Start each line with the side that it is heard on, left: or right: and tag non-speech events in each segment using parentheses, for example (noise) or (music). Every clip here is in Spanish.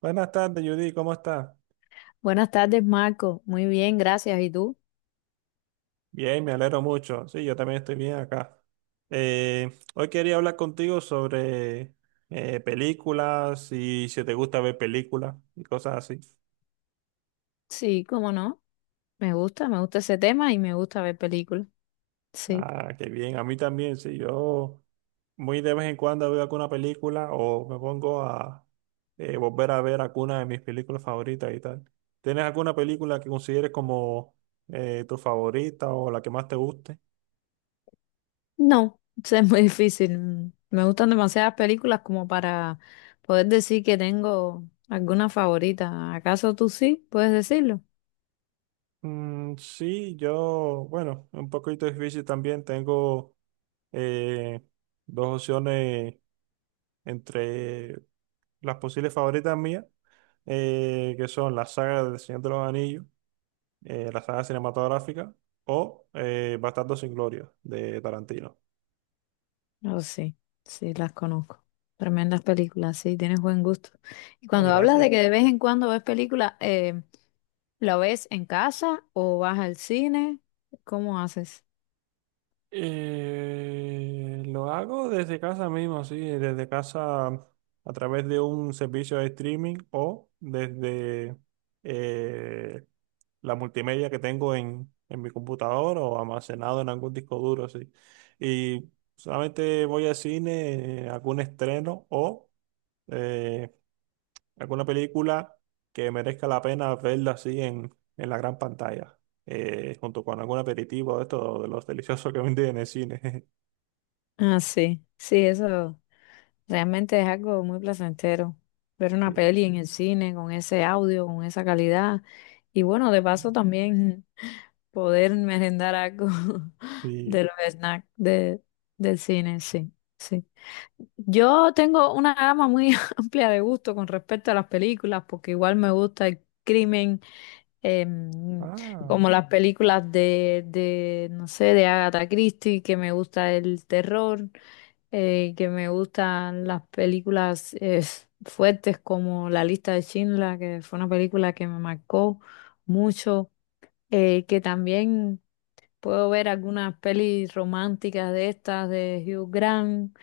right: Buenas tardes, Judy, ¿cómo estás?
left: Buenas tardes, Marco. Muy bien, gracias. ¿Y tú?
right: Bien, me alegro mucho. Sí, yo también estoy bien acá. Hoy quería hablar contigo sobre películas y si te gusta ver películas y cosas así.
left: Sí, cómo no. Me gusta ese tema y me gusta ver películas. Sí.
right: Ah, qué bien, a mí también, sí, yo muy de vez en cuando veo alguna película o me pongo a volver a ver alguna de mis películas favoritas y tal. ¿Tienes alguna película que consideres como tu favorita o la que más te guste?
left: No, (laughs) eso es muy difícil. Me gustan demasiadas películas como para poder decir que tengo alguna favorita. ¿Acaso tú sí? ¿Puedes decirlo?
right: Sí, yo, bueno, un poquito difícil también. Tengo eh, dos opciones entre las posibles favoritas mías, que son la saga del Señor de los Anillos, la saga cinematográfica, o Bastardos sin Gloria de Tarantino.
left: Oh, sí, sí, las conozco. Tremendas películas, sí, tienes buen gusto. Y
right: Ay,
left: cuando hablas de
right: gracias.
left: que de vez en cuando ves películas, ¿la ves en casa o vas al cine? ¿Cómo haces?
right: Lo hago desde casa mismo, sí, desde casa a través de un servicio de streaming o desde eh, la multimedia que tengo en mi computador o almacenado en algún disco duro, sí. Y solamente voy al cine, algún estreno o eh, alguna película que merezca la pena verla así en la gran pantalla, junto con algún aperitivo de esto, de los deliciosos que venden en el cine. (laughs)
left: Ah, sí, sí, eso. Realmente es algo muy placentero ver una
right: Sí,
left: peli en el cine con ese audio, con esa calidad. Y bueno, de paso también poder merendar algo (laughs)
right: sí.
left: de los del cine, sí, sí. Yo tengo una gama muy (laughs) amplia de gusto con respecto a las películas, porque igual me gusta el crimen, em,
right: Ah,
left: como las películas no sé, de Agatha Christie, que me gusta el terror que me gustan las películas fuertes como La lista de Schindler, que fue una película que me marcó mucho, que también puedo ver algunas pelis románticas de estas de Hugh Grant,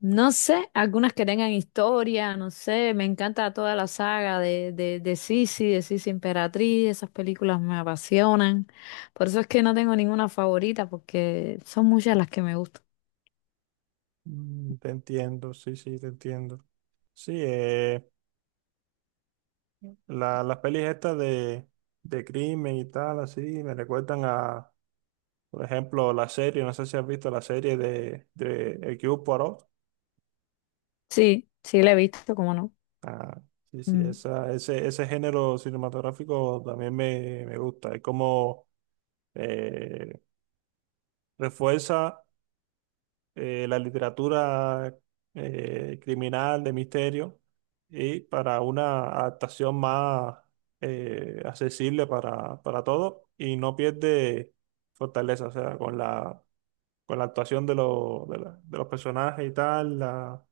left: no sé, algunas que tengan historia, no sé, me encanta toda la saga de Sisi, de Sisi Emperatriz, esas películas me apasionan, por eso es que no tengo ninguna favorita porque son muchas las que me gustan.
right: te entiendo, sí, sí, te entiendo. Sí, las pelis estas de crimen y tal, así, me recuerdan a, por ejemplo, la serie, no sé si has visto la serie de El Cubo Poirot.
left: Sí, sí la he visto, cómo no.
right: Ah, sí, sí,
left: Mm,
right: esa, ese género cinematográfico también me gusta. Es como eh, refuerza. La literatura criminal, de misterio, y para una adaptación más accesible para todos y no pierde fortaleza, o sea, con la actuación de, los de los personajes y tal, la,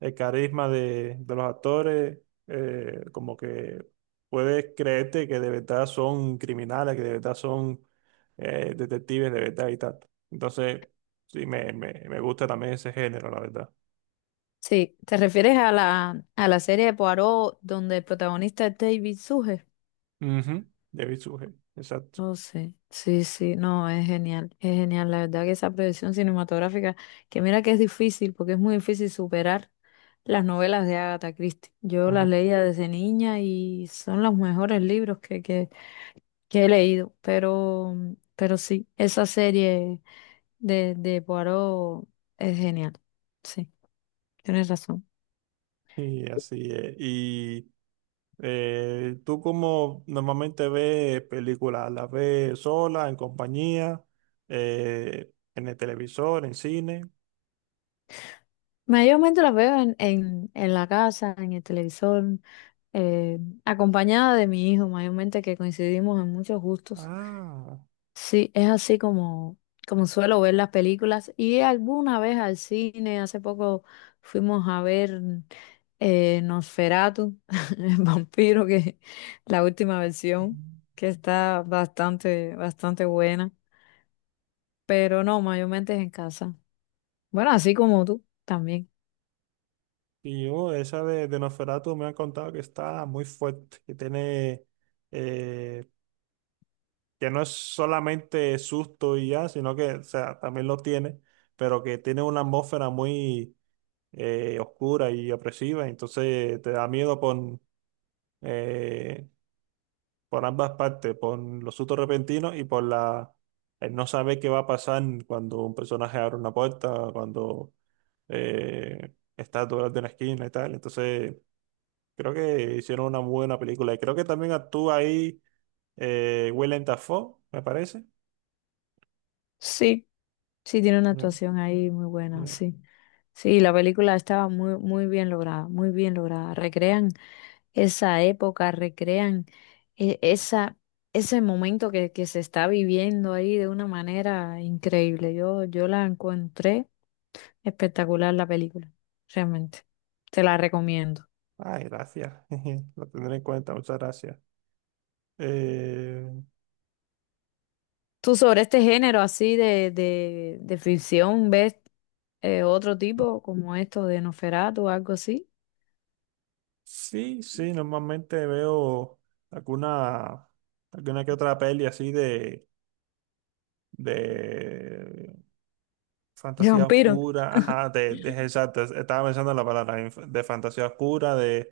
right: el carisma de los actores, como que puedes creerte que de verdad son criminales, que de verdad son detectives, de verdad y tal. Entonces, sí, me gusta también ese género, la verdad.
left: Sí, ¿te refieres a la serie de Poirot donde el protagonista es David Suge?
right: Ujú, David Sujet, exacto.
left: Oh, sí, sí, sí, no, es genial, es genial. La verdad que esa producción cinematográfica, que mira que es difícil, porque es muy difícil superar las novelas de Agatha Christie. Yo las
right: Ujú.
left: leía desde niña y son los mejores libros que he leído, pero, pero sí, esa serie de Poirot es genial. Sí, tienes razón.
right: Y así es. Y tú como normalmente ves películas, ¿las ves sola, en compañía, en el televisor, en cine?
left: Mayormente las veo en la casa, en el televisor, eh, acompañada de mi hijo, mayormente que coincidimos en muchos gustos.
right: Ah.
left: Sí, es así como, como suelo ver las películas y alguna vez al cine, hace poco fuimos a ver Nosferatu, (laughs) el vampiro, que la última versión, que está bastante, bastante buena, pero no, mayormente es en casa. Bueno, así como tú también.
right: Y yo, esa de Nosferatu me han contado que está muy fuerte, que tiene, eh, que no es solamente susto y ya, sino que, o sea, también lo tiene, pero que tiene una atmósfera muy oscura y opresiva, entonces te da miedo eh, por ambas partes, por los sustos repentinos y por la, el no saber qué va a pasar cuando un personaje abre una puerta, cuando está detrás de una esquina y tal, entonces... Creo que hicieron una muy buena película. Y creo que también actúa ahí Willem Dafoe, me parece.
left: Sí, sí, tiene una
right: Ya,
left: actuación ahí muy buena,
right: ya.
left: sí. Sí, la película estaba muy, muy bien lograda, muy bien lograda. Recrean esa época, recrean esa, ese momento que se está viviendo ahí de una manera increíble. Yo la encontré espectacular la película, realmente. Te la recomiendo.
right: Ay, gracias. (laughs) Lo tendré en cuenta, muchas gracias. Eh,
left: ¿Tú sobre este género así de ficción ves otro tipo como esto de Nosferatu o algo así?
right: sí, sí, normalmente veo alguna, alguna que otra peli así de
left: (laughs) De
right: Fantasía
left: vampiro.
right: oscura, ajá, de, exacto, estaba pensando en la palabra de fantasía oscura, de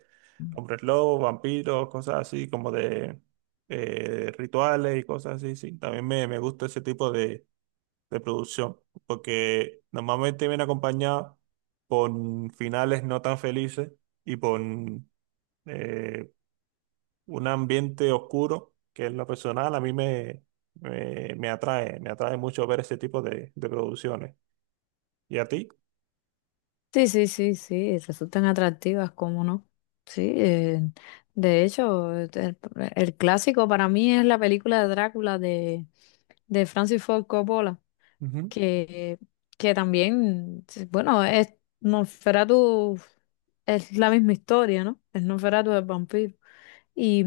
right: hombres lobos, vampiros, cosas así, como de rituales y cosas así, sí. También me gusta ese tipo de producción, porque normalmente viene acompañado con finales no tan felices y con eh, un ambiente oscuro, que en lo personal a mí me, me, me atrae mucho ver ese tipo de producciones. ¿Y a ti?
left: Sí, sí, sí, sí, resultan atractivas, cómo no. Sí, de hecho, el clásico para mí es la película de Drácula de Francis Ford Coppola, que, que también, sí, bueno, es Nosferatu, es la misma historia, ¿no? Es Nosferatu del vampiro. Y,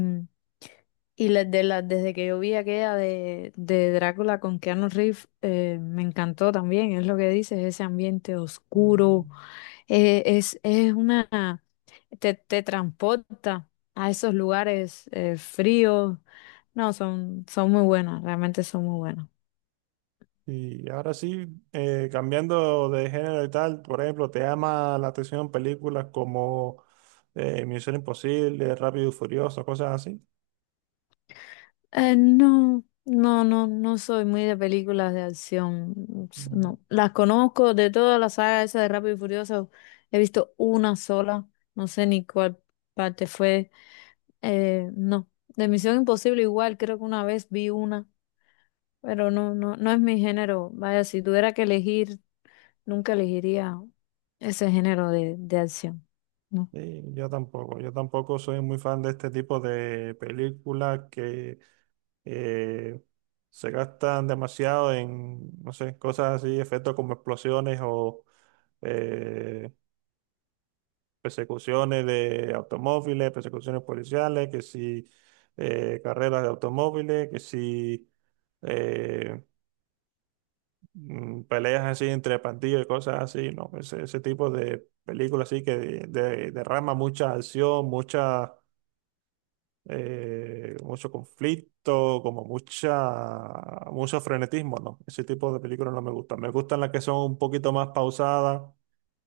left: y desde que yo vi aquella de Drácula con Keanu Reeves, me encantó también, es lo que dices, ese ambiente
right: Mm.
left: oscuro. Es una, te transporta a esos lugares fríos. No, son, son muy buenas, realmente son muy buenas.
right: Y ahora sí, cambiando de género y tal, por ejemplo, ¿te llama la atención películas como Misión Imposible, Rápido y Furioso, cosas así?
left: No, no, no, no soy muy de películas de acción.
right: Mm.
left: No, las conozco de toda la saga esa de Rápido y Furioso. He visto una sola, no sé ni cuál parte fue. No, de Misión Imposible igual, creo que una vez vi una, pero no, no, no es mi género. Vaya, si tuviera que elegir nunca elegiría ese género de acción. No.
right: Sí, yo tampoco soy muy fan de este tipo de películas que eh, se gastan demasiado en, no sé, cosas así, efectos como explosiones o eh, persecuciones de automóviles, persecuciones policiales, que si carreras de automóviles, que si eh, peleas así entre pandillas y cosas así, ¿no? Ese tipo de películas así que derrama mucha acción, mucha, mucho conflicto, como mucha, mucho frenetismo, ¿no? Ese tipo de películas no me gustan. Me gustan las que son un poquito más pausadas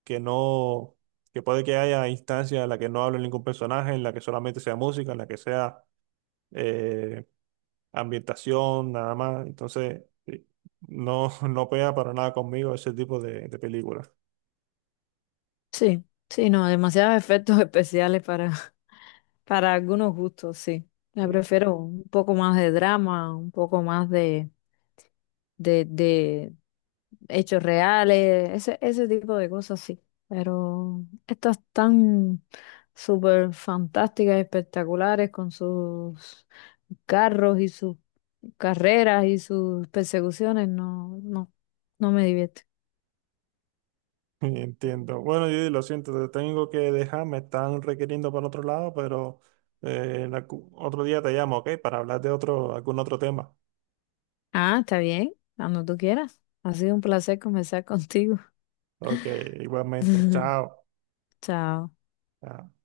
right: que no, que puede que haya instancias en las que no hable ningún personaje, en la que solamente sea música, en la que sea eh, ambientación, nada más. Entonces, no, (laughs) no pega para nada conmigo ese tipo de películas.
left: Sí, sí, no, demasiados efectos especiales para, (laughs) para algunos gustos, sí. Me
right: ¿Sí?
left: prefiero un poco más de drama, un poco más de hechos reales, ese tipo de cosas, sí. Pero estas tan súper fantásticas, espectaculares, con sus carros y sus carreras y sus persecuciones, no, no, no me divierte.
right: (laughs) Entiendo. Bueno, yo lo siento, te tengo que dejar, me están requiriendo para otro lado, pero en otro día te llamo, ¿ok? Para hablar de otro, algún otro tema.
left: Ah, está bien, cuando tú quieras. Ha sido un placer conversar contigo.
right: Ok, igualmente.
left: (laughs)
right: Chao.
left: Chao.
right: Chao.